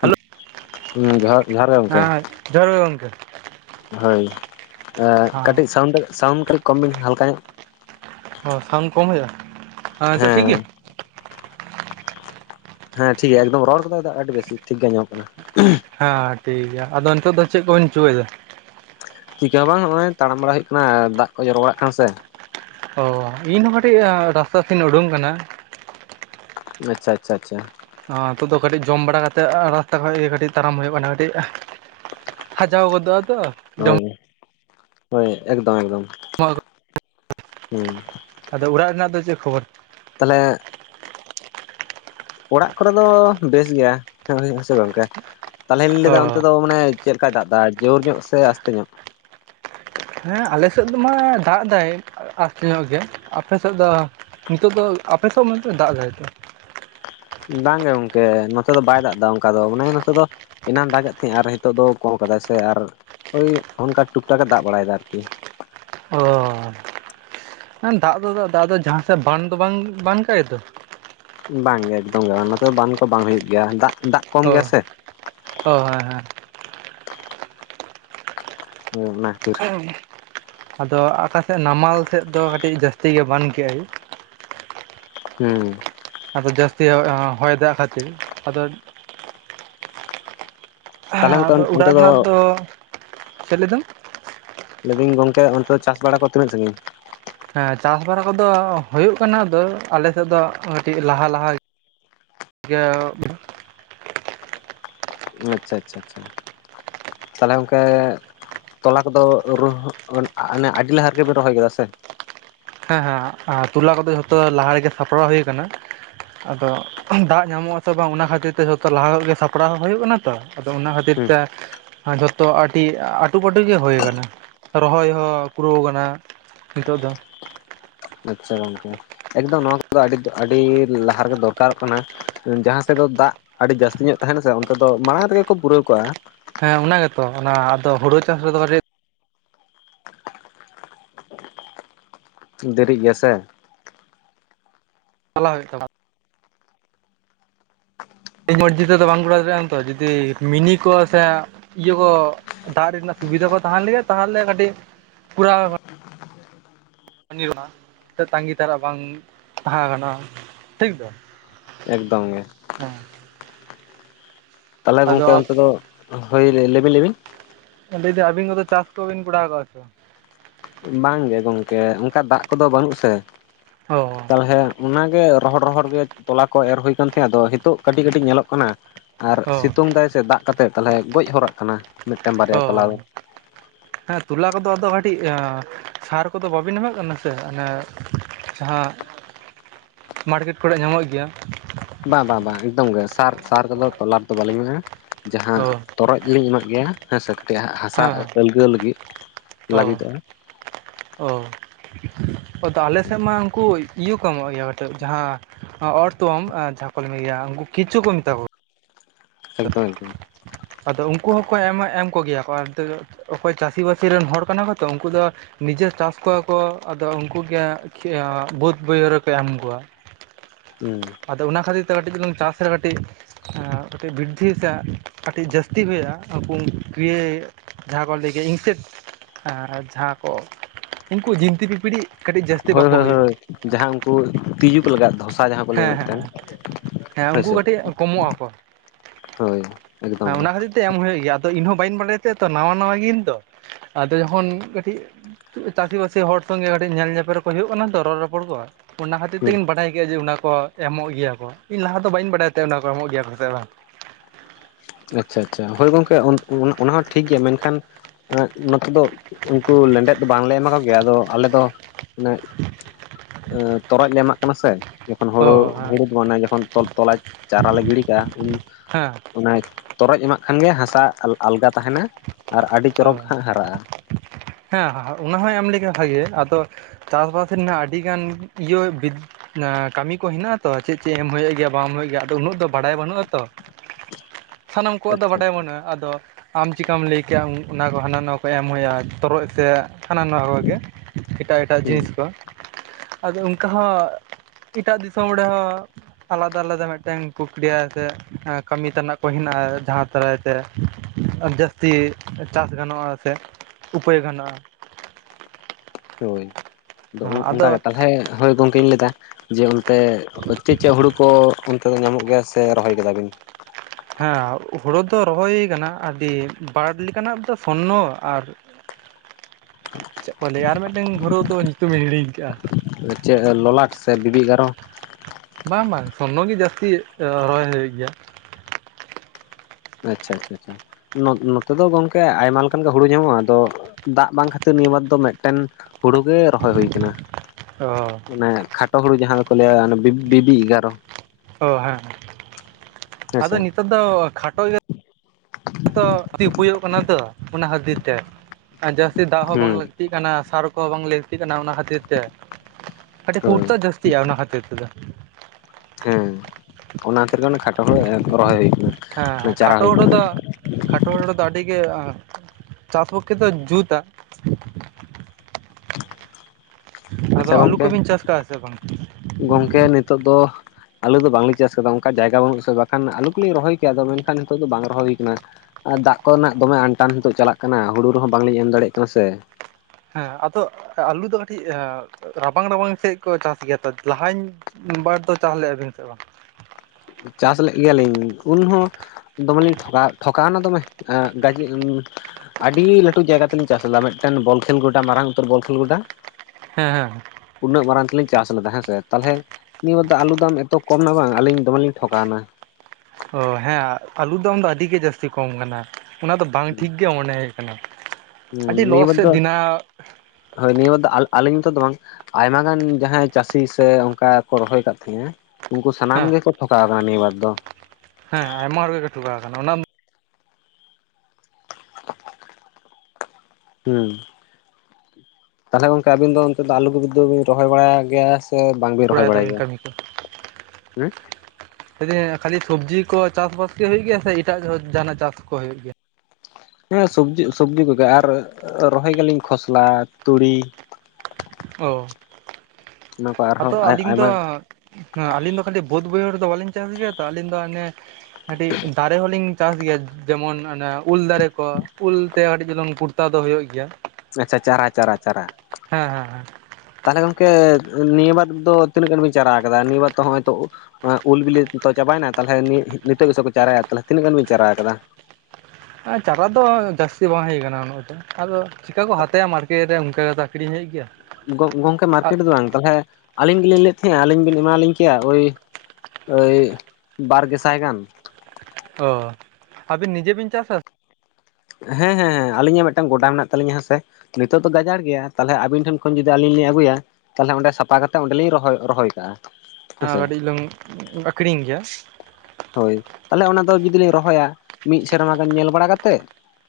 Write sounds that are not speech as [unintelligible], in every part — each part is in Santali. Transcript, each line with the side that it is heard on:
right: ᱦᱮᱞᱳ
left: ᱡᱚᱦᱟᱨ ᱡᱚᱦᱟᱨ ᱜᱮ ᱜᱚᱝᱠᱮ᱾
right: ᱦᱮᱸ ᱡᱚᱦᱟᱨ ᱜᱮ ᱜᱚᱝᱠᱮ᱾
left: ᱦᱳᱭ ᱠᱟᱹᱴᱤᱡ ᱥᱟᱣᱩᱱ ᱥᱟᱣᱩᱱᱰ ᱠᱟᱹᱴᱤᱡ ᱠᱚᱢ ᱵᱤᱱ ᱦᱟᱞᱠᱟ ᱧᱚᱜ᱾
right: ᱚ ᱥᱟᱣᱩᱱᱰ ᱠᱚᱢ ᱦᱳᱭᱳᱜᱼᱟ ᱱᱤᱛᱚᱜ
left: ᱦᱮᱸ
right: ᱴᱷᱤᱠ ᱜᱮᱭᱟ᱾
left: ᱦᱮᱸ ᱴᱷᱤᱠ ᱜᱮᱭᱟ ᱮᱠᱫᱚᱢ ᱨᱚᱲ ᱠᱚᱫᱚ ᱟᱹᱰᱤ ᱵᱮᱥ ᱴᱷᱤᱠ ᱜᱮ ᱟᱡᱚᱢᱚᱜ ᱠᱟᱱᱟ᱾
right: ᱦᱮᱸ ᱴᱷᱤᱠ ᱜᱮᱭᱟ ᱟᱫᱚ ᱱᱤᱛᱚᱜ ᱫᱚ ᱪᱮᱫ ᱠᱚ ᱵᱤᱱ ᱪᱤᱠᱟᱹᱭ ᱫᱟ?
left: ᱪᱤᱠᱟᱹ ᱦᱚ ᱵᱟᱝ ᱱᱚᱜᱼᱚᱭ ᱛᱟᱲᱟᱢ ᱵᱟᱲᱟ ᱦᱩᱭᱩᱜ ᱠᱟᱱᱟ ᱫᱟᱜ ᱠᱚ ᱡᱚᱨᱚ ᱵᱟᱲᱟᱜ ᱠᱟᱱᱟ ᱥᱮ᱾
right: ᱚ, ᱤᱧ ᱦᱚᱸ ᱠᱟᱹᱴᱤᱡ ᱨᱟᱥᱛᱟ ᱥᱮᱫ ᱤᱧ ᱩᱰᱩᱝ ᱠᱟᱱᱟ᱾
left: ᱟᱪᱪᱷᱟ ᱟᱪᱪᱷᱟ ᱟᱪᱪᱷᱟ᱾
right: ᱱᱤᱛᱚᱜ ᱫᱚ ᱠᱟᱹᱴᱤᱡ ᱡᱚᱢ ᱵᱟᱲᱟ ᱠᱟᱛᱮᱫ ᱨᱟᱥᱛᱟ ᱠᱷᱚᱱ ᱜᱮ ᱠᱟᱹᱴᱤᱡ ᱛᱟᱲᱟᱢ ᱦᱳᱭᱳᱜ ᱠᱟᱱᱟ ᱠᱟᱹᱴᱤᱡ ᱦᱟᱡᱟᱣ ᱜᱚᱫᱚᱜ ᱟᱫᱚ
left: ᱦᱳᱭ-ᱦᱳᱭ ᱮᱠᱫᱚᱢ-ᱮᱠᱫᱚᱢ ᱦᱮᱸ
right: ᱟᱫᱚ ᱚᱲᱟᱜ ᱨᱮᱱᱟᱜ ᱫᱚ ᱪᱮᱫ ᱠᱷᱚᱵᱚᱨ?
left: ᱛᱟᱦᱞᱮ ᱚᱲᱟᱜ ᱠᱚ ᱨᱮ ᱫᱚ ᱵᱮᱥ ᱜᱮᱭᱟ ᱦᱮ ᱥᱮ ᱜᱚᱝᱠᱮ ᱛᱟᱞᱦᱮ ᱞᱤᱧ
right: ᱚ
left: ᱞᱟᱹᱭ ᱫᱟ ᱚᱱᱛᱮ ᱫᱚ ᱢᱟᱱᱮ ᱪᱮᱫ ᱞᱮᱠᱟᱭ ᱫᱟᱜ ᱫᱟ ᱡᱳᱨ ᱧᱚᱜ ᱥᱮ ᱟᱥᱛᱮ ᱧᱚᱜ?
right: ᱦᱮᱸ ᱟᱞᱮ ᱥᱮᱫ ᱫᱚ ᱢᱟ ᱫᱟᱜ ᱮ ᱫᱟᱭ ᱟᱥᱛᱮ ᱧᱚᱜ ᱜᱮ ᱟᱯᱮ ᱥᱮᱫ ᱫᱚ ᱱᱤᱛᱚᱜ ᱫᱚ ᱟᱯᱮ ᱥᱮᱫ ᱥᱮᱫ ᱦᱚᱸᱛᱚ ᱫᱟᱜ-ᱜᱟᱭ
left: ᱵᱟᱝ ᱜᱮ ᱜᱚᱝᱠᱮ ᱱᱚ ᱛᱮ ᱫᱚ ᱵᱟᱭ ᱫᱟᱜ ᱫᱟ ᱚᱱᱠᱟ ᱫᱚ ᱢᱟᱱᱮ ᱱᱚ ᱛᱮ ᱫᱚ ᱮᱱᱟᱢ ᱫᱟᱜ ᱜᱮᱫ ᱛᱟᱦᱮᱸ ᱟᱨ ᱱᱤᱛᱚᱜ ᱫᱚ ᱠᱚᱢ ᱠᱟᱫᱟᱭ ᱥᱮ ᱟᱨ ᱳᱭ ᱚᱱᱠᱟ ᱴᱩᱠ- ᱴᱟᱠ ᱮ ᱫᱟᱜ ᱵᱟᱲᱟᱭ ᱫᱟᱭ ᱟᱨᱠᱤ
right: ᱚᱻ ᱦᱮᱸ ᱫᱟᱜ ᱫᱚ ᱫᱟᱜ ᱫᱚ ᱡᱟᱦᱟᱸ ᱥᱮᱫ ᱵᱟᱝ ᱫᱚ ᱵᱟᱝ ᱵᱟᱱ ᱟᱠᱟᱭ ᱛᱚ
left: ᱵᱟᱝ ᱜᱮ ᱮᱠᱫᱚᱢ ᱜᱮ ᱚᱱᱟᱛᱮ ᱫᱚ ᱵᱟᱱ ᱠᱚ ᱵᱟᱝ ᱦᱩᱭᱩᱜ ᱜᱮᱭᱟ ᱫᱟᱜ- ᱫᱟᱜ ᱠᱚᱢ ᱜᱮᱭᱟ ᱥᱮ
right: ᱚᱻᱚᱻ ᱦᱮᱸᱻᱦᱮᱸ
left: ᱦᱮ ᱚᱱᱟ ᱠᱷᱟᱹᱛᱤᱨ
right: ᱟᱫᱚ ᱟᱯᱮ ᱥᱮᱫ ᱱᱟᱢᱟᱞ ᱥᱮᱫ ᱫᱚ ᱠᱟᱹᱴᱤᱡ ᱡᱟᱹᱥᱛᱤ ᱜᱮ ᱵᱟᱱ ᱠᱮᱜᱟᱭ
left: ᱦᱩᱸ
right: ᱟᱫᱚ ᱡᱟᱹᱥᱛᱤ ᱦᱚᱭ ᱫᱟᱜ ᱠᱷᱟᱹᱛᱤᱨ ᱟᱫᱚ ᱦᱮᱸ
left: ᱛᱟᱦᱚᱞᱮ ᱚᱱᱠᱟ
right: ᱟᱫᱚ
left: ᱚᱱᱛᱮ
right: ᱚᱲᱟᱜ ᱨᱮᱱᱟᱜ ᱫᱚ ᱪᱮᱫ ᱞᱟᱹᱭᱫᱟᱢ
left: ᱞᱟᱹᱭ ᱫᱟᱹᱧ ᱜᱚᱝᱠᱮ ᱚᱱᱛᱮ ᱪᱟᱥ ᱵᱟᱲᱟ ᱠᱚ ᱛᱤᱱᱟᱹᱜ ᱥᱟᱹᱜᱤᱧ?
right: ᱦᱮᱸ ᱪᱟᱥ ᱵᱟᱨᱟ ᱠᱚ ᱫᱚ ᱦᱳᱭᱳᱜ ᱠᱟᱱᱟ ᱫᱚ ᱟᱞᱮ ᱥᱮᱫ ᱫᱚ ᱠᱟᱹᱴᱤᱡ ᱞᱟᱦᱟ-ᱞᱟᱦᱟ ᱤᱭᱟᱹ ᱣ
left: ᱟᱪᱷᱟ- ᱟᱪᱷᱟ -ᱟᱪᱷᱟ ᱛᱟᱦᱞᱮ ᱜᱚᱝᱠᱮ ᱛᱚᱞᱟ ᱠᱚᱫᱚ ᱨᱩ ᱟᱹᱰᱤ ᱞᱟᱦᱟ ᱨᱮᱜᱮ ᱵᱮᱱ ᱨᱚᱦᱚᱭ ᱠᱮᱫᱟ ᱥᱮ
right: ᱦᱮᱸᱻᱦᱮᱸ ᱛᱚᱞᱟ ᱠᱚ ᱫᱚ ᱡᱷᱚᱛᱚ ᱞᱟᱦᱟ ᱨᱮ ᱜᱮ ᱥᱟᱯᱲᱟᱣ ᱦᱩᱭ ᱟᱠᱟᱱᱟ᱾ ᱟᱫᱚ ᱫᱟᱜ ᱧᱟᱢᱚᱜ ᱟᱥᱮ ᱵᱟᱝ ᱚᱱᱟ ᱠᱷᱟᱹᱛᱤᱨ ᱛᱮ ᱡᱷᱚᱛᱚ ᱞᱟᱦᱟ ᱠᱷᱚᱱ ᱜᱮ ᱥᱟᱯ ᱲᱟᱣ ᱦᱳᱭᱳᱜ ᱠᱟᱱᱟ ᱛᱚ ᱟᱫᱚ ᱚᱱᱟ ᱠᱷᱟᱹᱛᱤᱨ
left: ᱦᱩᱸ
right: ᱛᱮ ᱟᱫᱚ ᱛᱚ ᱟᱹᱰᱤ ᱟᱴᱩ ᱯᱟᱹᱴᱩ ᱜᱮ ᱦᱩᱭ ᱠᱟᱱᱟ ᱨᱚᱦᱚᱭ ᱦᱚᱸ ᱯᱩᱨᱟᱹᱣ ᱟᱠᱟᱱᱟ ᱱᱤᱛᱚᱜ ᱫᱚ
left: ᱟᱪᱷᱟ ᱜᱚᱝᱠᱮ ᱮᱠᱫᱚᱢ ᱱᱚᱣᱟ ᱠᱚ ᱫᱚ ᱟᱹᱰᱤ-ᱟᱹᱰᱤ ᱞᱟᱦᱟ ᱨᱮ ᱜᱮ ᱫᱚᱨ ᱠᱟ ᱨᱚᱜ ᱠᱟᱱᱟ ᱡᱟᱦᱟᱸ ᱥᱮᱫ ᱫᱚ ᱫᱟᱜ ᱟᱹᱰᱤ ᱡᱟᱹᱥᱛᱤ ᱧᱚᱜ ᱛᱟᱸᱦᱮᱱᱟ ᱥᱮ ᱚᱱᱛᱮ ᱫᱚ ᱢᱟᱲᱟᱝ ᱨᱮᱜᱮ ᱠᱚ ᱯᱩᱨᱟᱹᱣ ᱠᱚᱟᱜᱼᱟ᱾
right: ᱦᱮᱸ ᱚᱱᱟ ᱜᱮᱛᱚ ᱚᱱᱟ ᱟᱫᱚ ᱦᱳᱲᱳ ᱪᱟᱥ ᱨᱮᱫᱚ ᱠᱟᱴᱤᱡ
left: ᱫᱮᱨᱤᱜ ᱜᱮᱭᱟ ᱥᱮ᱾
right: ᱛᱚᱞᱟ ᱦᱩᱭ ᱠᱟᱲᱟᱵ ᱢᱚᱱᱢᱚᱨᱡᱤᱱ ᱵᱟᱝ ᱠᱚᱲᱟᱣ ᱫᱟᱲᱮᱭᱟᱜᱼᱟ ᱛᱚ ᱡᱩᱫᱤ ᱢᱤᱱᱤ ᱠᱚ ᱥᱮ ᱤᱭᱟᱹ ᱠᱚ ᱫᱟᱜ ᱨᱮᱱᱟᱜ ᱥᱩᱵᱤᱫᱷᱟ ᱠᱚ ᱛᱟᱸᱦᱮᱱ ᱞᱟᱹᱜᱤᱫ ᱛᱟᱦᱚᱞᱮ ᱠᱟᱹᱴᱤᱡ ᱯᱩᱨᱟᱣ ᱛᱟᱺᱜᱤ ᱛᱟᱨᱟᱜ ᱵᱟᱝ ᱛᱟᱦᱮᱸ ᱜᱟᱱᱚᱜ-ᱟ ᱴᱷᱤᱠ ᱫᱚ᱾
left: ᱮᱠᱫᱚᱢ ᱜᱮ᱾
right: ᱦᱮᱸ
left: ᱛᱟᱦᱚᱞᱮ
right: ᱟᱫᱚ
left: ᱜᱚᱢᱠᱮ ᱚᱱᱛᱮ ᱫᱚ ᱦᱳᱭ ᱞᱟᱹᱭᱵᱤᱱ-ᱞᱟ. ᱭᱵᱤᱱ᱾
right: ᱞᱟᱹᱭ ᱫᱟᱹᱧ ᱟᱵᱤᱱ ᱠᱚᱫᱚ ᱪᱟᱥ ᱠᱚᱵᱤᱱ ᱠᱚᱲᱟᱣ ᱟᱠᱟᱫᱼᱟ ᱥᱮ
left: ᱵᱟᱝ ᱜᱮ ᱜᱚᱝᱠᱮ ᱚᱱᱠᱟ ᱫᱟᱜ ᱠᱚᱫᱚ ᱵᱟᱹᱱᱩᱜ ᱥᱮ
right: ᱚ
left: ᱛᱟᱦᱚᱞᱮ ᱚᱱᱟᱜᱮ ᱨᱚᱦᱚᱲ-ᱨᱚᱦᱚᱲ ᱜᱮ ᱛᱚᱞᱟ ᱠᱚ ᱮᱨ ᱦᱩᱭ ᱠᱟᱱ ᱛᱟᱦᱮᱸᱱᱟ ᱟᱫᱚ ᱱᱤᱛᱚᱜ ᱠᱟᱹᱴᱤᱡ-ᱠᱟᱹᱴᱤᱡ ᱧᱮᱞᱚᱜ ᱠᱟᱱᱟ᱾ ᱟᱨ
right: ᱚ
left: ᱥᱤᱛᱩᱝ ᱫᱟᱭ ᱥᱮ ᱫᱟᱜ ᱠᱟᱛᱮᱫ ᱛᱟᱦᱞᱮ ᱜᱚᱡ ᱦᱚᱨᱟᱜ ᱠᱟᱱᱟ᱾ ᱢᱤᱫᱴᱮᱱ ᱵᱟᱨᱭᱟ
right: ᱚᱻ
left: [inaudible]
right: ᱦᱮᱸ ᱛᱩᱞᱟ ᱠᱚᱫᱚ ᱟᱫᱚ ᱠᱟᱹᱴᱤᱡ ᱥᱟᱨ ᱠᱚᱫᱚ ᱵᱟᱹᱵᱤᱱ ᱮᱢᱟᱜ ᱠᱟᱱᱟ ᱥᱮ ᱚᱱᱮ ᱡᱟᱦᱟᱸ ᱢᱟᱨᱠᱮᱴ ᱠᱚᱨᱮ ᱧᱟᱢᱚᱜ ᱜᱮᱭᱟ᱾
left: ᱵᱟᱝ ᱵᱟᱝ ᱵᱟᱝ ᱮᱠᱫᱚᱢ ᱜᱮ ᱥᱟᱨ ᱥᱟᱨ ᱠᱚᱫᱚ ᱛᱚᱞᱟ ᱨᱮ ᱫᱚ ᱵᱟᱞᱤᱧ ᱮᱢᱟᱜᱼᱟ ᱡᱟᱦᱟᱸ
right: ᱚ
left: ᱛᱚᱨᱚᱡ ᱞᱤᱧ ᱮᱢᱟᱜ ᱜᱮᱭᱟ ᱦᱮᱸ ᱥᱮ ᱠᱟᱹᱴᱤᱡ ᱦᱟᱸᱥᱟ
right: ᱦᱮᱸ ᱦᱮᱸ
left: ᱟᱹᱞᱜᱟᱹᱣ ᱞᱟᱹᱜᱤᱫ
right: ᱚ
left: ᱞᱟᱹᱵᱤᱫᱚᱜᱼᱟ᱾
right: ᱚ ᱛᱟᱦᱞᱮ ᱥᱮᱫ ᱢᱟ ᱩᱱᱠᱩ ᱤᱭᱟᱹ ᱠᱚ ᱮᱢᱚᱜ ᱜᱮᱭᱟ ᱡᱟᱦᱟᱸ ᱚᱨᱛᱚᱢ ᱡᱟᱦᱟᱸ [unintelligible] ᱠᱮᱪᱩᱣᱟᱹ ᱠᱚ ᱢᱮᱛᱟ ᱠᱚᱣᱟ᱾
left: ᱮᱠᱫᱚᱢ ᱮᱠᱫᱚᱢ᱾
right: ᱟᱫᱚ ᱩᱱᱠᱩ ᱦᱚᱸᱠᱚ ᱮᱢ ᱮᱢ ᱠᱚ ᱜᱮᱭᱟ ᱠᱚ [unintelligible] ᱚᱠᱚᱭ ᱪᱟᱹᱥᱤᱵᱟᱹᱥᱤ ᱨᱮᱱ ᱦᱚᱲ ᱠᱟᱱᱟ ᱠᱚ ᱛᱚ ᱩᱱᱠᱩ ᱫᱚ ᱱᱤᱡᱮ ᱪᱟᱥ ᱠᱚᱣᱟ ᱠᱚ ᱟᱫᱚ ᱩᱱᱠᱩᱜᱮ [unintelligible] ᱵᱟᱹᱫᱽ ᱵᱟᱹᱭᱦᱟᱹᱲ ᱨᱮᱠᱚ ᱮᱢ ᱠᱩᱣᱟ᱾
left: ᱦᱩᱸ᱾
right: ᱟᱫᱚ ᱚᱱᱟ ᱠᱷᱟᱛᱤᱨ ᱛᱮ ᱠᱟᱹᱴᱤᱡ ᱪᱩᱞᱩᱝ ᱪᱟᱥ ᱨᱮ ᱠᱟᱹᱴᱤᱡ ᱠᱟᱹᱴᱤᱡ ᱵᱨᱤᱫᱫᱷᱤ ᱥᱮ ᱠᱟᱹᱴᱤᱡ ᱡᱟᱹᱥᱛᱤ ᱦᱩᱭᱩᱜᱼᱟ [unintelligible] ᱡᱟᱦᱟᱸ ᱠᱚ ᱞᱟᱹᱭ ᱠᱮᱫ ᱤᱢᱯᱷᱮᱠᱴ ᱡᱟᱦᱟᱸ ᱠᱚ ᱩᱱᱠᱩ ᱡᱤᱱᱛᱤ ᱯᱤᱯᱤᱲᱤᱡ᱾ ᱠᱟᱹᱴᱤᱡ ᱡᱟᱹᱥᱛᱤ
left: ᱦᱳᱭ
right: ᱵᱟᱠᱚ
left: ᱦᱳᱭ
right: ᱦᱩᱭᱩᱜᱼᱟ᱾
left: ᱦᱳᱭ ᱡᱟᱦᱟᱸ ᱩᱱᱠᱩ ᱛᱤᱡᱩ ᱠᱚ ᱞᱟᱜᱟᱜ ᱫᱚ ᱫᱷᱚᱥᱟ ᱡᱟᱦᱟᱸ ᱠᱚ ᱞᱟᱹᱭᱟ
right: ᱦᱮᱸ ᱦᱮᱸ
left: ᱢᱤᱫᱴᱮᱱ
right: ᱦᱮᱸ ᱩᱱᱠᱩ
left: ᱦᱳᱭᱥᱮ
right: ᱠᱟᱹᱴᱤᱡ ᱠᱚᱢᱚᱜ ᱟᱠᱚ᱾
left: ᱦᱳᱭ᱾ ᱮᱠᱫᱚᱢ
right: ᱦᱮᱸ
left: ᱜᱮ
right: ᱚᱱᱟ ᱠᱷᱟᱹᱛᱤᱨ ᱛᱮ ᱮᱢ ᱦᱩᱭᱩᱜ ᱜᱮᱭᱟ ᱟᱫᱚ ᱤᱧ ᱦᱚᱸ ᱵᱟᱹᱧ ᱵᱟᱲᱟᱭᱟ ᱛᱟᱦᱮᱸ ᱛᱚ ᱱᱟᱣᱟ ᱱᱟᱣᱟ ᱜᱮᱭᱟᱹᱧ ᱛᱚ᱾ ᱟᱫᱚ ᱡᱚᱠᱷᱚᱱ ᱠᱟᱹᱴᱤᱡ᱾ ᱪᱟᱥᱤᱵᱟᱹᱥᱤ ᱦᱚᱲ ᱥᱚᱸᱜᱮ ᱠᱟᱹᱴᱤᱡ ᱧᱮᱞ ᱧᱮᱯᱮᱞ ᱨᱮᱠᱚ ᱦᱩᱭᱩᱜ ᱠᱟᱱᱟ ᱛᱚ ᱨᱚᱲ ᱨᱚᱯᱚᱲ ᱠᱚ᱾ ᱚᱱᱟ ᱠᱷᱟᱹᱛᱤᱨ
left: ᱦᱩᱸ
right: ᱛᱮᱜᱤᱧ ᱵᱟᱰᱟᱭ ᱠᱮᱫᱼᱟ ᱡᱮ ᱚᱱᱟ ᱠᱚ ᱮᱢᱚᱜ ᱜᱮᱭᱟ ᱠᱚ ᱤᱧ ᱞᱟᱦᱟ ᱫᱚ ᱵᱟᱹᱧ ᱵᱟᱰᱟᱭ ᱛᱮ ᱚᱱᱟ ᱠᱚ ᱮᱢᱚᱜ ᱜᱮᱭᱟ ᱠᱚ ᱥᱮ ᱵᱟᱝ᱾
left: ᱟᱪᱪᱷᱟ ᱟᱪᱪᱷᱟ ᱦᱳᱭ ᱜᱚᱝᱠᱮ [unintelligible] ᱚᱱᱟ ᱦᱚᱸ ᱴᱷᱤᱠ ᱜᱮᱭᱟ ᱢᱮᱱᱠᱷᱟᱱ [unintelligible] ᱱᱚᱛᱮ ᱫᱚ ᱩᱱᱠᱩ ᱞᱮᱸᱰᱮᱫ ᱫᱚ ᱵᱟᱝᱞᱮ ᱮᱢᱟ ᱠᱚ ᱜᱮᱭᱟ ᱟᱫᱚ ᱟᱞᱮ ᱫᱚ [unintelligible] ᱛᱚᱨᱚᱡ ᱞᱮ ᱮᱢᱟᱜ ᱠᱟᱱᱟ ᱥᱮ᱾ ᱡᱚᱠᱷᱚᱱ
right: ᱚ
left: ᱦᱳᱲᱳ
right: ᱦᱮᱸ
left: ᱦᱳᱲᱳ ᱫᱚ ᱵᱟᱝ ᱚᱱᱟ ᱡᱚᱠᱷᱚᱱ ᱛᱚᱞ ᱛᱚᱞᱟ ᱪᱟᱨᱟ ᱞᱮ ᱜᱤᱰᱤ ᱠᱟᱜᱼᱟ ᱩᱱ
right: ᱦᱮᱸ᱾
left: ᱚᱱᱟ ᱛᱚᱨᱚᱡ ᱮᱢᱟᱜ ᱠᱷᱟᱱ ᱜᱮ ᱦᱟᱸᱥᱟ ᱟᱞᱜᱟ ᱛᱟᱸᱦᱮᱱᱟ ᱟᱨ ᱟᱹᱰᱤ
right: ᱚ
left: ᱪᱚᱨᱚᱠ ᱦᱟᱸᱜ ᱦᱟᱨᱟᱜᱼᱟ᱾
right: ᱦᱮᱸ ᱚᱱᱟ ᱦᱚᱸᱭ ᱮᱢ ᱞᱮᱠᱷᱟ ᱵᱷᱟᱜᱮ ᱟᱫᱚ ᱪᱟᱥᱵᱟᱥ ᱨᱮᱱᱟᱜ ᱟᱹᱰᱤᱜᱟᱱ ᱤᱭᱟᱹ [unintelligible] ᱠᱟᱹᱢᱤ ᱠᱚ ᱦᱮᱱᱟᱜ ᱟᱛᱚ ᱪᱮᱫ ᱪᱮᱫ ᱮᱢ ᱦᱳᱭᱳᱜ ᱜᱮᱭᱟ ᱵᱟᱝ ᱮᱢ ᱦᱳᱭᱳᱜ ᱜᱮᱭᱟ ᱟᱫᱚ ᱩᱱᱟᱹᱜ ᱫᱚ ᱵᱟᱲᱟᱭ ᱵᱟᱹᱱᱩᱜᱼᱟᱛᱚ᱾ ᱥᱟᱱᱟᱢ ᱠᱚᱣᱟᱜ ᱫᱚ
left: ᱟᱪᱪᱷᱟ
right: ᱵᱟᱰᱟᱭ ᱵᱟᱹᱱᱩᱜᱼᱟ ᱟᱫᱚ ᱟᱢ ᱪᱮᱠᱟᱢ ᱞᱟᱹᱭ [unintelligible] ᱚᱱᱟ ᱠᱚ ᱦᱟᱱᱟ ᱱᱷᱟ ᱠᱚ ᱮᱢ ᱦᱩᱭᱩᱜ-ᱟ ᱛᱚᱨᱚᱡ ᱥᱮᱫ ᱦᱟᱱᱟ ᱱᱟᱣᱟ ᱠᱚᱜᱮ ᱮᱴᱟᱜ ᱮᱴᱟᱜ
left: ᱦᱩᱸ
right: ᱡᱤᱱᱤᱥ ᱠᱚ᱾ ᱟᱫᱚ ᱚᱱᱠᱟ ᱦᱚᱸ ᱮᱴᱟᱜ ᱫᱤᱥᱚᱢ ᱨᱮᱦᱚᱸ᱾ ᱟᱞᱟᱫᱟ ᱟᱞᱟᱫᱟ ᱢᱤᱫᱴᱮᱱ ᱯᱚᱠᱨᱤᱭᱟ ᱥᱮ ᱠᱟᱹᱢᱤ ᱛᱮᱱᱟᱜ ᱠᱚ ᱦᱮᱱᱟᱜᱼᱟ ᱡᱟᱦᱟᱸ ᱫᱟᱨᱟᱭ ᱛᱮ ᱡᱟᱹᱥᱛᱤ ᱪᱟᱥ ᱜᱟᱱᱚᱜᱼᱟ ᱥᱮ ᱩᱯᱟᱹᱭ ᱜᱟᱱᱚᱜᱼᱟ᱾
left: ᱦᱳᱭ ᱟᱫᱚ ᱚᱱᱠᱟᱜᱮ ᱛᱟᱦᱚᱞᱮ ᱦᱳᱭ ᱜᱚᱢᱠᱮᱧ ᱞᱟᱹᱭ ᱫᱟ ᱡᱮ ᱚᱱᱛᱮ ᱪᱮᱫ ᱪᱮᱫ ᱦᱩᱲᱩ ᱠᱚ ᱚᱱᱛᱮ ᱫᱚ ᱧᱟᱢᱚᱜ ᱜᱮᱭᱟ ᱥᱮ ᱨᱚᱦᱚᱭ ᱠᱮᱫᱟᱵᱤᱱ?
right: ᱦᱮᱸ ᱦᱳᱲᱳ ᱫᱚ ᱨᱚᱦᱚᱭ ᱠᱟᱱᱟ ᱟᱹᱰᱤ ᱵᱟᱨᱰ ᱞᱮᱠᱟᱱᱟᱜ ᱫᱚ ᱥᱚᱨᱱᱚ ᱟᱨ,
left: [inaudible]
right: ᱪᱮᱫ ᱠᱚ ᱞᱟᱹᱭᱼᱟ ᱟᱨ ᱢᱤᱫᱴᱟᱝ ᱦᱳᱲᱳ ᱫᱚ ᱧᱩᱸᱛᱩᱢᱤᱧ ᱦᱤᱲᱤᱧ ᱟᱠᱟᱸᱜᱼᱟ᱾
left: ᱪᱮᱫ ᱞᱚᱞᱟᱴ ᱥᱮ ᱵᱤᱵᱤ ᱮᱜᱟᱨᱚ?
right: ᱵᱟᱝ ᱵᱟᱝ ᱥᱚᱨᱱᱚ ᱜᱮ ᱡᱟᱹᱥᱛᱤ ᱨᱚᱦᱚᱭ ᱦᱩᱭᱩᱜ ᱜᱮᱭᱟ᱾
left: ᱟᱪᱪᱷᱟ ᱟᱪᱪᱷᱟ ᱪᱷᱟ ᱱᱚᱛᱮ ᱫᱚ ᱜᱚᱝᱠᱮ ᱟᱭᱢᱟ ᱞᱮᱠᱟᱱ ᱜᱮ ᱦᱩᱸᱲᱩ ᱧᱟᱢᱚᱜᱼᱟ ᱟᱫᱚ ᱫᱟᱜ ᱵᱟᱝ ᱠᱷᱟᱹᱛᱤᱨ ᱱᱤᱭᱟᱹ ᱵᱟᱨ ᱫᱚ ᱢᱤᱫᱴᱮᱱ ᱦᱩᱸᱲᱩ ᱜᱮ ᱨᱚᱦᱚᱭ ᱦᱩᱭ ᱟᱠᱟᱱᱟ᱾
right: ᱚᱻ
left: ᱚᱱᱮ ᱠᱷᱟᱴᱚ ᱦᱩᱸᱲᱩ ᱡᱟᱦᱟᱸ ᱫᱚᱠᱚ ᱞᱟᱹᱭᱟ ᱵᱤᱵᱤ ᱮᱜᱟᱨᱚ᱾
right: ᱳ ᱦᱮᱸ ᱦᱮᱸ ᱟᱫᱚ
left: ᱦᱮᱸᱥᱮ
right: ᱱᱤᱛᱚᱜ ᱫᱚ ᱠᱷᱟᱴᱚ ᱜᱮᱼᱼ ᱩᱯᱟᱹᱭᱚᱜ ᱠᱟᱱᱟ ᱛᱚ ᱚᱱᱟ ᱠᱷᱟᱹᱛᱤᱨ ᱛᱮ ᱟᱨ ᱡᱟᱹᱥᱛᱤ ᱫᱟᱜ ᱦᱚᱸ ᱵᱟᱝ
left: ᱦᱩᱸ
right: ᱞᱟᱜᱟᱼᱼ ᱞᱟᱹᱠᱛᱤᱜ ᱠᱟᱱᱟ, ᱥᱟᱨ ᱠᱚᱦᱚ ᱵᱟᱝ ᱞᱟᱹᱠᱛᱤᱜ ᱠᱟᱱᱟ ᱚᱱᱟ ᱠᱷᱟᱹᱛᱤᱨ ᱛᱮ ᱠᱟᱹᱴᱤᱡ
left: ᱦᱳᱭ
right: ᱯᱩᱨᱛᱟᱹ ᱡᱟᱹᱥᱛᱤ ᱡᱟᱹᱥᱛᱤᱜᱼᱟ ᱚᱱᱟ ᱠᱷᱟᱹᱛᱤᱨ ᱛᱮᱫᱚ᱾
left: ᱦᱮᱸ ᱚᱱᱟ ᱠᱷᱟᱹᱛᱤᱨ ᱜᱮ ᱚᱱᱟ ᱠᱷᱟᱴᱚ ᱦᱩᱸᱲᱩ ᱮᱻ ᱠᱚᱨᱟᱣ ᱦᱩᱭᱩᱜᱼᱟ᱾
right: ᱦᱮᱸ ᱠᱷᱟᱴᱚ ᱦᱩᱸᱲᱩ ᱫᱚ ᱠᱷᱟᱴᱚ ᱦᱩᱸᱲᱩ ᱫᱚ ᱟᱹᱰᱤᱜᱮ ᱪᱟᱥ ᱯᱚᱠᱠᱷᱮ ᱫᱚ ᱡᱩᱛᱟ ᱟᱫᱚ
left: ᱟᱪᱪᱷᱟ
right: ᱟᱞᱩ
left: ᱜᱚᱝᱠᱮ
right: ᱠᱚᱵᱤᱱ ᱪᱟᱥ ᱠᱟᱜᱼᱟ ᱥᱮ ᱵᱟᱝ?
left: ᱜᱚᱝᱠᱮ ᱱᱤᱛᱚᱜ ᱫᱚ ᱟᱞᱩ ᱫᱚ ᱵᱟᱝᱞᱮ ᱪᱟᱥ ᱟᱠᱟᱫᱟ ᱚᱱᱠᱟ ᱡᱟᱭᱜᱟ ᱟᱞᱩ ᱫᱚ ᱵᱟᱝ ᱞᱤᱧ ᱪᱟᱥ ᱠᱟᱫᱟ ᱚᱱᱠᱟ ᱡᱟᱭᱜᱟ ᱵᱟᱹᱱᱩᱜ ᱥᱮ ᱵᱟᱠᱷᱟᱱ ᱟᱞᱩ ᱠᱚᱞᱤᱧ ᱨᱚᱦᱚᱭ ᱠᱮᱭᱟ ᱟᱫᱚ ᱢᱮᱱᱠᱷᱟᱱ ᱱᱤᱛᱚᱜ ᱫᱚ ᱵᱟᱝ ᱨᱚᱦᱚᱭ ᱦᱩᱭ ᱟᱠᱟᱱᱟ ᱟᱨ ᱫᱟᱜ ᱠᱚᱨᱮ ᱱᱟᱜ ᱫᱚᱢᱮ ᱟᱱᱴᱟᱱ ᱱᱤᱛᱚᱜ ᱪᱟᱞᱟᱜ ᱠᱟᱱᱟ ᱦᱩᱸᱲᱩ ᱨᱮᱦᱚᱸ ᱵᱟᱝᱞᱤᱧ ᱮᱢ ᱫᱟᱲᱮᱜ ᱠᱟᱱᱟ ᱥᱮ᱾
right: ᱦᱮᱸ ᱟᱫᱚ ᱟᱞᱩ ᱫᱚ ᱠᱟᱹᱴᱤᱡ ᱨᱟᱵᱟᱝ ᱨᱟᱵᱟᱝ ᱥᱮᱫ ᱠᱚ ᱪᱟᱥ ᱜᱮᱭᱟ ᱛᱚ? ᱞᱟᱦᱟᱧᱼᱼ ᱵᱟᱨ ᱫᱚ ᱪᱟᱥ ᱞᱮᱟᱹᱵᱤᱱ ᱥᱮ ᱵᱟᱝ?
left: ᱪᱟᱥ ᱞᱮᱫ ᱜᱮᱭᱟ ᱞᱤᱧ ᱩᱱᱦᱚᱸ ᱫᱚᱢᱮ ᱞᱤᱧ ᱴᱷᱚᱠᱟ ᱴᱷᱚᱠᱟ ᱣᱱᱟ ᱫᱚᱢᱮ ᱜᱟᱡᱮ ᱩᱻ ᱟᱹᱰᱤ ᱞᱟᱹᱴᱩ ᱡᱟᱭᱜᱟ ᱛᱮᱞᱤᱧ ᱪᱟᱥ ᱞᱮᱫᱟ ᱢᱤᱫᱴᱮᱱ ᱵᱚᱞ ᱠᱷᱮᱞ ᱜᱚᱸᱰᱟ ᱢᱟᱨᱟᱝ ᱩᱛᱟᱹᱨ ᱵᱚᱞ ᱠᱷᱮᱞ ᱜᱚᱸᱰᱟ᱾
right: ᱦᱮᱸᱻ
left: ᱩᱱᱟᱹᱜ ᱢᱟᱨᱟᱝ ᱛᱮᱞᱤᱧ ᱪᱟᱥ ᱞᱮᱫᱟ ᱦᱮᱸᱥᱮ, ᱛᱟᱞᱦᱮ ᱱᱤᱭᱟᱹ ᱵᱟᱨ ᱫᱚ ᱟᱞᱩ ᱫᱟᱢ ᱮᱛᱚ ᱠᱚᱢ ᱱᱟ ᱵᱟᱝ ᱟᱹᱞᱤᱧ ᱫᱚᱢᱮ ᱞᱤᱧᱼᱼ ᱴᱷᱚᱠᱟᱣ ᱱᱟ᱾
right: ᱳ ᱦᱮᱸ ᱟᱞᱩ ᱫᱟᱢ ᱫᱚ ᱟᱹᱰᱤ ᱜᱮ ᱡᱟᱹᱥᱛᱤ ᱠᱚᱢ ᱠᱟᱱᱟ ᱚᱱᱟ ᱫᱚ ᱵᱟᱝ ᱴᱷᱤᱠ ᱜᱮᱭᱟ ᱚᱱᱮ ᱟᱹᱰᱤ
left: ᱱᱤᱭᱟᱹ
right: ᱞᱚᱥ
left: ᱵᱟᱨ
right: ᱮᱫ
left: ᱫᱚ
right: ᱫᱤᱱᱟᱻ᱾
left: ᱦᱳᱭ ᱱᱤᱭᱟᱹ ᱵᱟᱨ ᱫᱚ ᱟᱼᱟᱹᱞᱤᱧ ᱢᱚᱛᱚ ᱫᱚ ᱵᱟᱝᱼᱼ ᱟᱭᱢᱟ ᱜᱟᱱ ᱡᱟᱦᱟᱸᱭ ᱪᱟᱹᱥᱤ ᱥᱮ ᱚᱱᱠᱟ ᱠᱚ ᱨᱚᱦᱚᱭ ᱟᱠᱟᱫ ᱛᱟᱦᱮᱸᱜᱼᱟ ᱩᱱᱠᱩ ᱥᱟᱱᱟᱢ
right: ᱦᱮᱸ
left: ᱜᱮᱠᱚ ᱴᱷᱚᱠᱟᱣ ᱟᱠᱟᱱᱟ ᱱᱤᱭᱟᱹ ᱵᱟᱨ ᱫᱚ᱾
right: ᱦᱮᱸ ᱟᱭᱢᱟ ᱦᱚᱲ ᱜᱮᱠᱚ ᱴᱷᱚᱠᱟ ᱟᱠᱟᱱᱟ ᱚᱱᱟ
left: ᱦᱩᱸ ᱛᱟᱦᱟᱞᱮ ᱜᱚᱝᱠᱮ ᱟᱹᱵᱤᱱ ᱫᱚ ᱚᱱᱛᱮ ᱫᱚ ᱟᱞᱩ ᱠᱚᱫᱚ ᱵᱤᱱ ᱨᱚᱦᱚᱭ ᱵᱟᱲᱟ ᱜᱮᱭᱟ ᱥᱮᱼᱼ ᱥᱮ ᱵᱟᱝ?
right: [unintelligible] ᱫᱟᱹᱵᱤᱱ ᱠᱟᱹᱢᱤᱼᱼ
left: ᱦᱩᱸ?
right: ᱞᱟᱹᱭ ᱫᱟᱹᱧ ᱠᱷᱟᱹᱞᱤ ᱥᱚᱵᱽᱡᱤ ᱠᱚ ᱪᱟᱥ-ᱵᱟᱥ ᱜᱮ ᱦᱩᱭᱩᱜ ᱜᱮᱭᱟ ᱥᱮ ᱮᱴᱟᱜ ᱡᱟᱦᱟᱱᱟᱜ ᱪᱟᱥ ᱠᱚ ᱦᱩᱭᱩᱜ ᱜᱮᱭᱟ?
left: ᱦᱮᱸ ᱥᱚᱵᱽᱡᱤ ᱥᱚᱵᱽᱡᱤ ᱠᱚᱜᱮ ᱟᱨ ᱨᱚᱦᱚᱭ ᱜᱮᱭᱟ ᱞᱤᱧ ᱠᱷᱚᱥᱞᱟ ᱛᱩᱸᱲᱤ᱾
right: ᱳ
left: ᱚᱱᱟ ᱠᱚ ᱟᱨᱦᱚᱸ
right: ᱟᱫᱚ ᱟᱹᱞᱤᱧ ᱫᱚᱼᱼ
left: ᱟᱭᱢᱟ
right: ᱦᱮᱸ ᱟᱹᱞᱤᱧ ᱫᱚ ᱠᱷᱟᱹᱞᱤ ᱵᱟᱹᱫᱽ ᱵᱟᱹᱭᱦᱟᱹᱲ ᱨᱮᱫᱚ ᱵᱟᱹᱞᱤᱧ ᱪᱟᱥ ᱜᱮᱭᱟ ᱛᱚ ᱟᱹᱞᱤᱧ ᱫᱚ ᱦᱟᱱᱮ ᱠᱟᱹᱴᱤᱡ ᱫᱟᱨᱮ ᱦᱚᱸᱞᱤᱧ ᱪᱟᱥ ᱜᱮᱭᱟ ᱡᱮᱢᱚᱱ ᱚᱱᱮ ᱩᱞ ᱫᱟᱨᱮ ᱠᱚ, ᱩᱞ ᱛᱮ ᱠᱟᱹᱴᱤᱡ ᱪᱩᱞᱩᱝ ᱯᱩᱨᱛᱟᱹ ᱫᱚ ᱦᱩᱭᱩᱜ ᱜᱮᱭᱟ᱾
left: ᱟᱪᱪᱷᱟ ᱪᱟᱨᱟ, ᱪᱟᱨᱟ, ᱪᱟᱨᱟ᱾
right: ᱦᱮᱸ ᱦᱮᱸ ᱦᱮᱸ
left: ᱛᱟᱦᱟᱞᱮ ᱜᱚᱝᱠᱮ ᱱᱤᱭᱟᱹ ᱵᱟᱨ ᱫᱚ ᱛᱤᱱᱟᱹᱜ ᱜᱟᱱ ᱵᱤᱱ ᱪᱟᱨᱟᱣ ᱠᱟᱫᱟ? ᱱᱤᱭᱟᱹ ᱵᱟᱨ ᱫᱚ ᱦᱚᱸᱚᱭᱛᱚ ᱚᱱᱟ ᱩᱞ ᱵᱤᱞᱤ ᱛᱚ ᱪᱟᱵᱟᱭᱮᱱᱟ ᱛᱟᱦᱚᱞᱮ ᱱᱤᱛᱚᱜ ᱜᱮᱥᱚ ᱠᱚ ᱪᱟᱨᱮᱟᱭ ᱛᱟᱦᱚᱞᱮ ᱛᱤᱱᱟᱹᱜ ᱜᱟᱱ ᱵᱤᱱ ᱪᱟᱨᱟ ᱟᱠᱟᱫᱟ?
right: ᱪᱟᱵᱟ ᱫᱚ ᱡᱟᱹᱥᱛᱤ ᱵᱟᱝ ᱦᱩᱭ ᱟᱠᱟᱱᱟ ᱩᱱᱟᱹᱜᱫᱚ ᱟᱫᱚ ᱪᱤᱠᱟ ᱠᱚ ᱦᱟᱛᱟᱭᱟ ᱢᱟᱨᱠᱮᱴ ᱨᱮ ᱚᱱᱠᱟᱛ ᱟᱠᱠᱷ [unintelligible] ᱤᱧ ᱦᱮᱡ ᱜᱮᱭᱟ
left: ᱜᱚᱝᱠᱮ ᱢᱟᱨᱠᱮᱴ ᱫᱚ ᱵᱟᱝ ᱛᱟᱦᱚᱞᱮ ᱟᱹᱞᱤᱧ ᱜᱮᱞᱤᱧ ᱞᱮᱫ ᱛᱟᱦᱮᱸᱱᱟ ᱟᱹᱞᱤᱧ ᱵᱤᱱ ᱮᱢᱟ ᱟᱹᱞᱤᱧ ᱠᱮᱭᱟ ᱚᱭᱼᱼ ᱟ. ᱭ ᱵᱟᱨ ᱜᱮᱥᱟᱭ ᱜᱟᱱ?
right: ᱚ ᱟᱹᱵᱤᱱ ᱱᱤᱡᱮ ᱵᱤᱱ ᱪᱟᱥᱟ?
left: ᱦᱮᱸ ᱦᱮᱸ ᱦᱮᱸ, ᱟᱹᱞᱤᱧᱟᱜ ᱢᱤᱫᱴᱟᱝ ᱜᱚᱰᱟ ᱢᱮᱱᱟᱜ ᱛᱟᱹᱞᱤᱧᱟ ᱥᱮ ᱾ ᱱᱤᱛᱚᱜ ᱫᱚ ᱜᱟᱡᱟᱲ ᱜᱮᱭᱟ ᱛᱟᱦᱚᱞᱮ ᱟᱹᱵᱤᱱ ᱴᱷᱮᱱ ᱠᱷᱚᱱ ᱡᱩᱫᱤ ᱟᱹᱞᱤᱧ ᱞᱤᱧ ᱟᱹᱜᱩᱭᱟ, ᱛᱟᱦᱚᱞᱮ ᱚᱸᱰᱮ ᱥᱟᱯᱷᱟ ᱠᱟᱛᱮᱜ ᱚᱸᱰᱮ ᱞᱤᱧ ᱨᱚᱦᱚᱭ ᱨᱚᱦᱚᱭ ᱠᱟᱜᱼᱟ ᱾
right: ᱦᱟᱸ ᱠᱟᱴᱤᱡ ᱞᱟᱝ ᱟᱠᱷᱲᱤᱝ ᱜᱮᱭᱟ ᱾
left: ᱦᱚᱭ, ᱛᱟᱦᱚᱞᱮ ᱚᱱᱟ ᱫᱚ ᱡᱩᱫᱤ ᱞᱤᱧ ᱨᱚᱦᱚᱭᱟ ᱢᱤᱫ ᱥᱮᱨᱢᱟ ᱜᱟᱱ ᱧᱮᱞ ᱵᱟᱲᱟ ᱠᱟᱛᱮᱫ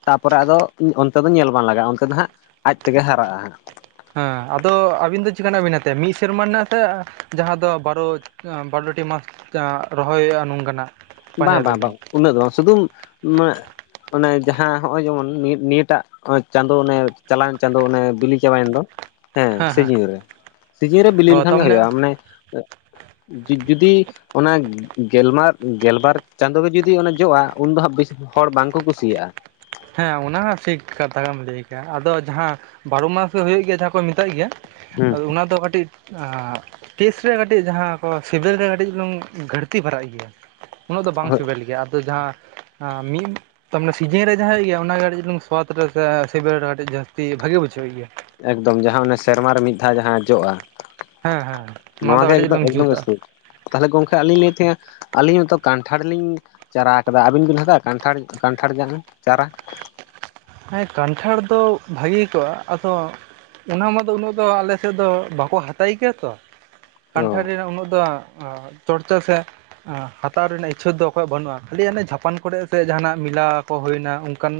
left: ᱛᱟᱯᱚᱨᱮ ᱟᱫᱚ ᱚᱱᱛᱮ ᱫᱚ ᱧᱮᱞ ᱵᱟᱝ ᱞᱟᱜᱟᱜᱼᱟ ᱚᱱᱛᱮ ᱫᱚ ᱦᱟᱸᱜ ᱟᱡ ᱛᱮᱜᱮ ᱦᱟᱨᱟᱜᱼᱟ ᱾
right: ᱦᱮᱸ, ᱟᱫᱚ ᱟᱹᱵᱤᱱ ᱫᱚ ᱪᱮᱫ ᱠᱟᱱᱟᱜ ᱵᱤᱱ ᱦᱟᱛᱟᱭᱟ ᱢᱤᱫ ᱥᱮᱨᱢᱟ ᱨᱮᱱᱟᱜ ᱥᱮ ᱡᱟᱦᱟᱸ ᱫᱚ ᱵᱟᱨᱚ ᱟᱸ ᱵᱟᱞᱚᱴᱤ ᱢᱟᱥ ᱡᱟᱸᱦᱟ ᱨᱚᱦᱚᱭ ᱦᱳᱭᱳᱜᱼᱟ ᱱᱚᱝᱠᱟᱱᱟᱜ?
left: ᱵᱟᱝ
right: ᱯᱟᱸᱡᱟᱭ
left: ᱵᱟᱝ
right: ᱫᱟᱵᱤᱱ
left: ᱵᱟᱝ ᱩᱱᱟᱹᱜ ᱫᱚ ᱵᱟᱝ, ᱥᱩᱫᱩ [inaudible] ᱚᱱᱮ ᱡᱟᱦᱟᱸ ᱦᱚᱜᱼᱚᱭ ᱡᱮᱢᱚᱱ ᱱᱚᱭᱟᱹ ᱱᱤᱭᱟᱹᱴᱟᱜ ᱾ ᱪᱟᱸᱫᱚ ᱚᱱᱮ ᱪᱟᱞᱟᱣᱮᱱ ᱪᱟᱸᱫᱚ ᱚᱱᱮ ᱵᱤᱞᱤ ᱪᱟᱵᱟᱭᱮᱱ ᱫᱚ, ᱦᱮᱸ ᱥᱤᱡᱤᱱ ᱨᱮ, ᱥᱤᱡᱤᱱ ᱨᱮ ᱵᱤᱞᱤ
right: ᱚ
left: ᱞᱮᱱᱠᱷᱟᱱ ᱜᱮ
right: ᱛᱟᱨᱢᱟᱱᱮ
left: ᱦᱩᱭᱩᱜᱼᱟ, ᱢᱟᱱᱮ ᱡᱩ-ᱡᱩᱫᱤ ᱚᱱᱟ ᱜᱮᱞᱢᱟᱨ ᱜᱮᱞᱵᱟᱨ ᱪᱟᱸᱫᱳ ᱜᱮ ᱡᱩᱫᱤ ᱚᱱᱮ ᱡᱚᱜᱼᱟ, ᱩᱱᱫᱚ ᱦᱟᱸᱜ ᱵᱮᱥᱤ ᱦᱚᱲ ᱵᱟᱝᱠᱚ ᱠᱩᱥᱤᱭᱟᱜᱼᱟ ᱾
right: ᱦᱮᱸ ᱚᱱᱟ ᱦᱚᱸ ᱴᱷᱤᱠ ᱠᱟᱛᱷᱟ ᱜᱮᱢ ᱞᱟᱹᱭ ᱠᱟᱜᱼᱟ, ᱟᱫᱚ ᱡᱟᱦᱟᱸ ᱵᱟᱨᱚ ᱢᱟᱥ ᱜᱮ ᱦᱳᱭᱳᱜ ᱜᱮᱭᱟ ᱡᱟᱦᱟᱸ ᱠᱚ ᱢᱮᱛᱟᱜ ᱜᱮᱭᱟ,
left: ᱦᱩᱸ
right: ᱟᱫᱚ ᱚᱱᱟ ᱫᱚ ᱠᱟᱹᱴᱤᱡ ᱟᱻ ᱴᱮᱥ ᱨᱮ ᱠᱟᱹᱴᱤᱡ ᱡᱟᱦᱟᱸ ᱠᱚ ᱥᱮᱵᱮᱞ ᱨᱮ ᱠᱟᱹᱴᱤᱡ ᱪᱩᱞᱩᱝ ᱜᱷᱟᱹᱲᱛᱤ ᱯᱟᱨᱟᱜ ᱜᱮᱭᱟ ᱾ ᱩᱱᱟᱹᱜ ᱫᱚ ᱵᱟᱝ
left: ᱦᱳᱭ
right: ᱥᱮᱵᱮᱞ ᱜᱮᱭᱟ, ᱟᱫᱚ ᱡᱟᱦᱟᱸ ᱟᱸ ᱢᱤᱫ ᱛᱟ ᱢᱟᱱᱮ ᱥᱤᱡᱤᱱ ᱨᱮ ᱡᱟᱦᱟᱸ ᱜᱮᱭᱟ ᱚᱱᱟᱜᱮ ᱠᱟᱹᱴᱤᱡ ᱪᱩᱞᱩᱝ ᱥᱚᱣᱟᱛ ᱨᱮ ᱥᱮ ᱥᱮᱵᱮᱞ ᱨᱮ ᱠᱟᱹᱴᱤᱡ ᱡᱟᱹᱥᱛᱤ ᱵᱷᱟᱜᱮ ᱵᱩᱡᱷᱟᱹᱣ ᱜᱮᱭᱟ ᱾
left: ᱮᱠᱫᱚᱢ ᱡᱟᱦᱟᱸ ᱚᱱᱮ ᱥᱮᱨᱢᱟ ᱨᱮ ᱢᱤᱫ ᱫᱷᱟᱣ ᱡᱟᱦᱟᱸ ᱡᱚᱜᱼᱟ
right: ᱦᱮᱸ ᱦᱮᱸ
left: ᱾
right: ᱚᱱᱟ
left: ᱱᱚᱣᱟ
right: ᱫᱚ
left: ᱜᱮ
right: ᱠᱟᱹᱴᱤᱡ
left: ᱮᱠᱫᱚ
right: ᱞᱟᱝ
left: ᱮᱠᱫᱚᱢ
right: ᱡᱩᱛᱟ
left: [unintelligible] ᱛᱟᱦᱚᱠᱮ ᱜᱚᱝᱠᱮ ᱟᱞᱤᱧ ᱞᱟᱹᱭᱮᱫ ᱛᱟᱦᱮᱸᱜᱼᱟ ᱟᱹᱞᱤᱧ ᱧᱤᱛᱚᱜ ᱠᱟᱱᱴᱷᱟᱲ ᱞᱤᱧ ᱪᱟᱨᱟ ᱠᱟᱫᱟ ᱟᱹᱵᱤᱱ ᱵᱤᱱ ᱦᱟᱛᱟᱣᱟ ᱠᱟᱱᱴᱷᱟᱲ ᱠᱟᱱᱴᱷᱟᱲ ᱡᱟᱝ ᱪᱟᱨᱟ?
right: ᱦᱮᱸ, ᱠᱟᱱᱴᱷᱟᱲ ᱫᱚ ᱵᱷᱟᱜᱮ ᱠᱚᱜᱼᱟ, ᱟᱫᱚ ᱚᱱᱟ ᱢᱟᱫᱚ ᱩᱱᱟᱹᱜ ᱫᱚ ᱟᱞᱮᱥᱮᱫ ᱫᱚ ᱵᱟᱠᱚ ᱦᱟᱛᱟᱭ ᱜᱮᱭᱟ ᱛᱚ,
left: ᱚ
right: ᱠᱟᱱᱴᱷᱟᱲ ᱡᱟᱝ ᱩᱱᱟᱹᱜ ᱫᱚ ᱟ ᱪᱚᱴᱪᱟ ᱥᱮ ᱦᱟᱛᱟᱣ ᱨᱮᱱᱟᱜ ᱤᱪᱪᱷᱚ ᱫᱚ ᱚᱠᱚᱭ ᱵᱟᱹᱱᱩᱜᱼᱟ, ᱠᱷᱟᱹᱞᱤ ᱦᱟᱱᱮ ᱡᱷᱟᱯᱟᱱ ᱠᱚᱨᱮᱜ ᱥᱮ ᱡᱟᱦᱟᱱᱟᱜ ᱢᱮᱞᱟ ᱠᱚ ᱦᱩᱭᱱᱟ ᱚᱝᱠᱟᱱ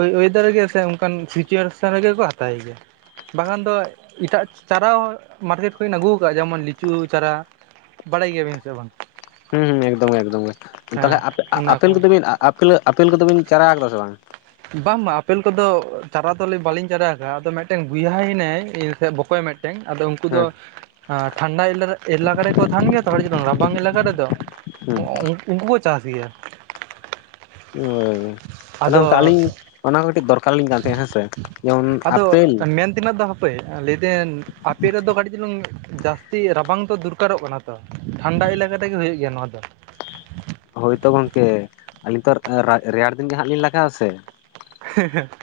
right: ᱳᱭ ᱳᱭᱮᱫᱟᱨᱮᱜᱮ ᱥᱮ ᱚᱝᱠᱟᱱ ᱥᱤᱪᱩᱭᱮᱥᱚᱱ ᱨᱮᱜᱮ ᱠᱚ ᱦᱟᱛᱟᱭ ᱜᱮᱭᱟ ᱾ ᱵᱟᱠᱷᱟᱱ ᱫᱚ ᱮᱴᱟᱜ ᱪᱟᱨᱟ ᱦᱚᱸ ᱢᱟᱨᱠᱮᱴ ᱠᱷᱚᱡ ᱵᱤᱱ ᱟᱹᱜᱩ ᱠᱟᱜᱼᱟ ᱡᱮᱢᱚᱱ ᱞᱤᱪᱩ ᱪᱟᱨᱟ ᱵᱟᱲᱟᱭ ᱜᱮᱭᱟᱵᱤᱱ ᱥᱮ ᱵᱟᱝ?
left: ᱦᱩᱸ ᱦᱩᱸ ᱮᱠᱫᱚᱢ ᱜᱮ ᱮᱠᱫᱚᱢ ᱜᱮ,
right: ᱦᱮᱸ
left: ᱛᱟᱦᱚᱞᱮ
right: ᱚᱱᱟ ᱠᱚ
left: ᱟ-ᱟᱯᱮᱞ ᱠᱚᱫᱚ ᱵᱤᱱ ᱟ-ᱟᱯᱮᱞ ᱠᱚᱫᱚᱵᱤᱱ ᱪᱟᱨᱟ ᱠᱟᱫᱟ ᱥᱮ ᱵᱟᱝ?
right: ᱵᱟᱝ ᱵᱟᱝ ᱟᱯᱮᱞ ᱠᱚᱫᱚ ᱪᱟᱨᱟ ᱫᱚᱞᱮ ᱵᱟᱹᱞᱤᱧ ᱪᱟᱨᱟᱣ ᱠᱟᱜᱼᱟ, ᱟᱫᱚ ᱢᱤᱫᱴᱮᱱ ᱵᱚᱭᱦᱟ ᱦᱮᱱᱟᱭᱟ ᱤᱧ ᱥᱮ ᱵᱚᱠᱚᱭ ᱢᱮᱜ ᱴᱮᱝ ᱟᱫᱚ ᱩᱱᱠᱩ ᱫᱚ
left: ᱦᱮᱸ
right: ᱟ ᱴᱷᱟᱱᱰᱟ ᱮᱞᱟᱨ ᱮᱞᱟᱠᱟ ᱨᱮᱠᱚ ᱛᱟᱦᱮᱱ ᱜᱮᱭᱟ ᱛᱚ ᱠᱟᱹᱴᱤᱡ ᱪᱩᱞᱩᱝ ᱨᱟᱵᱟᱝ ᱮᱞᱟᱠᱟ ᱨᱮᱫᱚ ᱾ ᱚ
left: ᱦᱮᱸ
right: ᱩ-ᱩᱝᱠᱩ ᱠᱚ ᱪᱟᱥ ᱜᱮᱭᱟ ᱾
left: ᱚᱻ ᱛᱟᱦᱚᱞᱮ ᱚᱝᱠᱟ ᱟᱹᱞᱤᱧ ᱚᱱᱟ ᱠᱚ ᱠᱟᱹᱴᱤᱡ ᱫᱚᱨᱠᱟᱨ ᱞᱤᱧ ᱠᱟᱱ ᱛᱟᱦᱮᱸᱜ ᱦᱮᱸᱥᱮ ᱾ ᱡᱮᱢᱚᱱ ᱟᱯᱮᱞ,
right: ᱢᱮᱱᱛᱮᱱᱟᱜ ᱫᱚ ᱦᱟᱯᱮ ᱞᱟᱹᱭ ᱫᱟᱹᱱ ᱟᱯᱮ ᱨᱮ ᱫᱚ ᱠᱟᱹᱴᱤᱡ ᱪᱩᱞᱩᱝ ᱡᱟᱥ ᱛᱤ ᱨᱟᱵᱟᱝ ᱛᱚ ᱫᱚᱨᱠᱟᱨᱚᱜ ᱠᱟᱱᱟ ᱛᱚ, ᱴᱷᱟᱱᱰᱟ ᱮᱞᱟᱠᱟ ᱛᱮᱜᱮ ᱦᱩᱭᱩᱜ ᱜᱮᱭᱟ ᱱᱚᱣᱟ ᱫᱚ ᱾
left: ᱦᱳᱭ ᱛᱚ ᱜᱚᱝᱠᱮ ᱟᱹᱞᱤᱧ ᱛᱚ ᱟᱨ ᱨᱟ-ᱨᱮᱭᱟᱲ ᱫᱤᱱ ᱜᱮ ᱦᱟᱜ ᱞᱤᱧ ᱞᱟᱜᱟᱜ-ᱟ ᱥᱮ ᱾
right: ᱦᱮᱸ ᱦᱮᱸ ᱾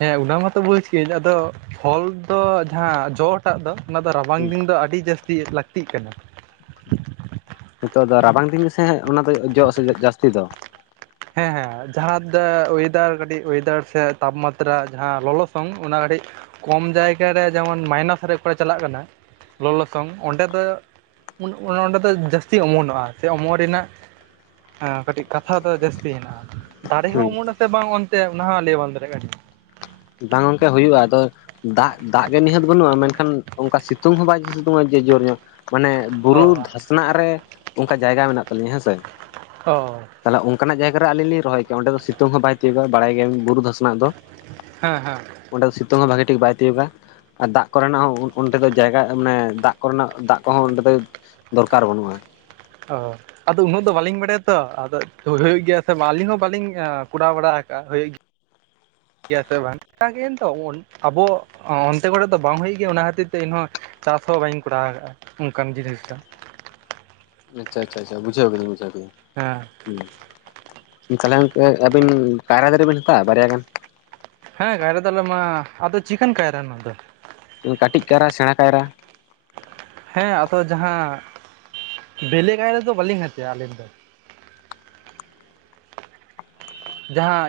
right: ᱦᱮᱸ ᱚᱱᱟ ᱢᱟᱛᱚ ᱵᱩᱡᱽ ᱠᱤᱭᱟᱹᱧ ᱟᱫᱚ ᱯᱷᱚᱞ ᱫᱚ ᱡᱟᱦᱟᱸ ᱡᱚ ᱴᱟᱜ ᱫᱚ ᱚᱱᱟ ᱫᱚ
left: ᱦᱩᱸ
right: ᱨᱟᱵᱟᱝ ᱫᱤᱱ ᱫᱚ ᱟᱹᱰᱤ ᱡᱟᱹᱥᱛᱤ ᱞᱟᱹᱠᱛᱤᱜ ᱠᱟᱱᱟ ᱾
left: ᱱᱤᱛᱚᱜ ᱫᱚ ᱨᱟᱵᱟᱝ ᱫᱤᱱ ᱥᱮ ᱦᱮᱸ ᱚᱱᱟ ᱫᱚ ᱡᱚ ᱟᱥᱮ ᱡᱟᱹᱥᱛᱤ ᱫᱚ ᱾
right: ᱦᱮᱸ ᱦᱮᱸ ᱡᱟᱦᱟᱸ ᱫᱚ ᱚᱭᱮᱫᱟᱨ ᱠᱟᱹᱴᱤᱡ ᱚᱭᱮᱫᱟᱨ ᱥᱮ ᱛᱟᱯᱢᱟᱛᱨᱟ ᱡᱟᱦᱟᱸ ᱞᱚᱞᱚᱥᱚᱝ ᱚᱱᱟ ᱠᱟᱹᱴᱤᱡ ᱠᱚᱢ ᱡᱟᱭᱜᱟᱨᱮ ᱡᱮᱢᱚᱱ ᱢᱟᱭᱱᱟᱥ ᱨᱮ ᱚᱠᱟᱨᱮ ᱪᱟᱞᱟᱜ ᱠᱟᱱᱟ ᱞᱚᱞᱚᱥᱚᱝ ᱚᱸᱰᱮ ᱫᱚ ᱚᱱᱚ ᱚᱸᱰᱮ ᱫᱚ ᱡᱟᱹᱥᱛᱤ ᱚᱢᱚᱱᱚᱜᱼᱟ ᱥᱮ ᱚᱢᱚᱱ ᱨᱮᱱᱟᱜ ᱠᱟᱹᱴᱤᱡ ᱠᱟᱛᱷᱟ ᱫᱚ ᱡᱟᱹᱥᱛᱤ [unintelligible] ᱫᱟᱨᱮ
left: ᱦᱩᱸ
right: ᱦᱚᱸ ᱚᱢᱚᱱᱚᱜ ᱟᱥᱮ ᱵᱟᱝ ᱚᱱᱛᱮ ᱚᱱᱟ ᱦᱚᱸ ᱞᱟᱹᱭ ᱵᱟ ᱫᱟᱲᱮᱭᱟᱜᱼᱟ ᱠᱟᱹᱱᱟᱹᱧ᱾
left: ᱵᱟᱝ ᱜᱚᱝᱠᱮ ᱦᱩᱭᱩᱜᱼᱟ ᱟᱫᱚ ᱫᱟᱜ ᱫᱟᱜ ᱜᱮ ᱱᱤᱦᱟᱹᱛ ᱵᱟᱹᱱᱩᱜᱼᱟ ᱢᱮᱱᱠᱷᱟᱱ ᱚᱱᱠᱟ ᱥᱤᱛᱩᱝ ᱦᱚᱸ ᱵᱟᱭ ᱥᱤᱛᱩᱝᱼᱟ ᱡᱮ ᱡᱳᱨ ᱧᱚᱜ ᱢᱟᱱᱮ
right: ᱚ
left: ᱵᱩᱨᱩ ᱫᱷᱟᱥᱱᱟᱜ ᱨᱮ ᱚᱱᱠᱟ ᱡᱟᱭᱜᱟ ᱢᱮᱱᱟᱜ ᱛᱟᱹᱞᱤᱧᱟ ᱦᱮᱸ ᱥᱮ᱾
right: ᱦᱚᱭ
left: ᱛᱟᱦᱚᱞᱮ ᱚᱱᱠᱟᱱᱟᱜ ᱡᱟᱭᱜᱟ ᱨᱮ ᱟᱞᱤᱧ ᱞᱤᱧ ᱨᱚᱦᱚᱭ ᱠᱤᱭᱟ ᱚᱸᱰᱮ ᱫᱚ ᱥᱤᱛᱩᱝ ᱦᱚᱸ ᱵᱟᱭ ᱛᱤᱭᱟᱹᱜᱟ ᱵᱟᱲᱟᱭ ᱜᱮᱭᱟ ᱵᱤᱱ ᱵᱩᱨᱩ ᱫᱷᱟᱥᱱᱟᱜ ᱫᱚ?
right: ᱦᱮᱸ ᱦᱮᱸ
left: ᱚᱸᱰᱮ ᱥᱤᱛᱩᱝ ᱦᱚᱸ ᱵᱷᱟᱜᱤ ᱴᱷᱤᱠ ᱵᱟᱭ ᱛᱤᱭᱟᱹᱜᱟ ᱟᱨ ᱫᱟᱜ ᱠᱚᱨᱮᱱᱟᱜ ᱦᱚᱸ ᱚᱸᱰᱮ ᱫᱚ ᱡᱟᱭᱜᱟ ᱢᱟᱱᱮ ᱫᱟᱜ ᱠᱚᱨᱮᱱᱟᱜ ᱫᱟᱜ ᱠᱚᱦᱚᱸ ᱚᱸᱰᱮ ᱫᱚ ᱫᱚᱨᱠᱟᱨ ᱵᱟᱹᱱᱩᱜᱼᱟ᱾
right: ᱦᱚᱭ ᱟᱫᱚ ᱩᱱᱟᱹᱜ ᱫᱚ ᱵᱟᱹᱞᱤᱧ ᱵᱟᱲᱟᱭᱟ ᱛᱚ ᱟᱫᱚ ᱦᱩᱭᱩᱜ ᱜᱮᱭᱟ ᱥᱮ ᱟᱹᱞᱤᱧ ᱦᱚᱸ ᱵᱟᱹᱞᱤᱧ ᱠᱚᱨᱟᱣ ᱵᱟᱲᱟ ᱠᱟᱜᱼᱟ
left: [inaudible]
right: ᱜᱮᱭᱟ ᱥᱮ ᱵᱟᱝ [unintelligible] ᱟᱵᱚ ᱚᱱᱛᱮ ᱠᱚᱨᱮ ᱫᱚ ᱵᱟᱝ ᱦᱩᱭᱩᱜ ᱜᱮᱭᱟ ᱚᱱᱟ ᱠᱷᱟᱹᱛᱤᱨ ᱛᱮ ᱤᱧᱦᱚᱸ ᱪᱟᱥ ᱦᱚᱸ ᱵᱟᱹᱧ ᱠᱚᱨᱟᱣ ᱟᱠᱟᱜᱼᱟ ᱚᱱᱠᱟᱱ ᱡᱤᱱᱤᱥ ᱫᱚ᱾
left: ᱟᱪᱪᱷᱟ ᱟᱪᱪᱷᱟ ᱟᱪᱪᱷᱟ ᱵᱩᱡᱷᱟᱹᱣ ᱠᱤᱫᱟᱹᱧ ᱵᱩᱡᱷᱟᱹᱣ ᱠᱤᱫᱟᱹᱧ᱾
right: ᱦᱮᱸ
left: ᱛᱟᱦᱚᱞᱮ ᱜᱚᱝᱠᱮ ᱟᱹᱵᱤᱱ ᱠᱟᱭᱨᱟ ᱫᱟᱨᱮ ᱵᱤᱱ ᱦᱟᱛᱟᱣᱟ ᱵᱟᱨᱭᱟ ᱜᱟᱱ?
right: ᱦᱮᱸ ᱠᱟᱭᱨᱟ ᱫᱟᱨᱮ ᱢᱟ ᱟᱫᱚ ᱪᱤᱠᱟᱱ ᱠᱟᱭᱨᱟ ᱱᱚᱣᱟ ᱫᱚ?
left: ᱠᱟᱹᱴᱤᱡ ᱠᱟᱭᱨᱟ ᱥᱮᱬᱟ ᱠᱟᱭᱨᱟ᱾
right: ᱦᱮᱸ ᱟᱫᱚ ᱡᱟᱦᱟᱸ ᱵᱮᱞᱮ ᱠᱟᱭᱨᱟ ᱫᱚ ᱵᱟᱹᱞᱤᱧ ᱦᱟᱛᱮᱜ-ᱟ ᱟᱹᱞᱤᱧ ᱫᱚ᱾ ᱡᱟᱦᱟᱸ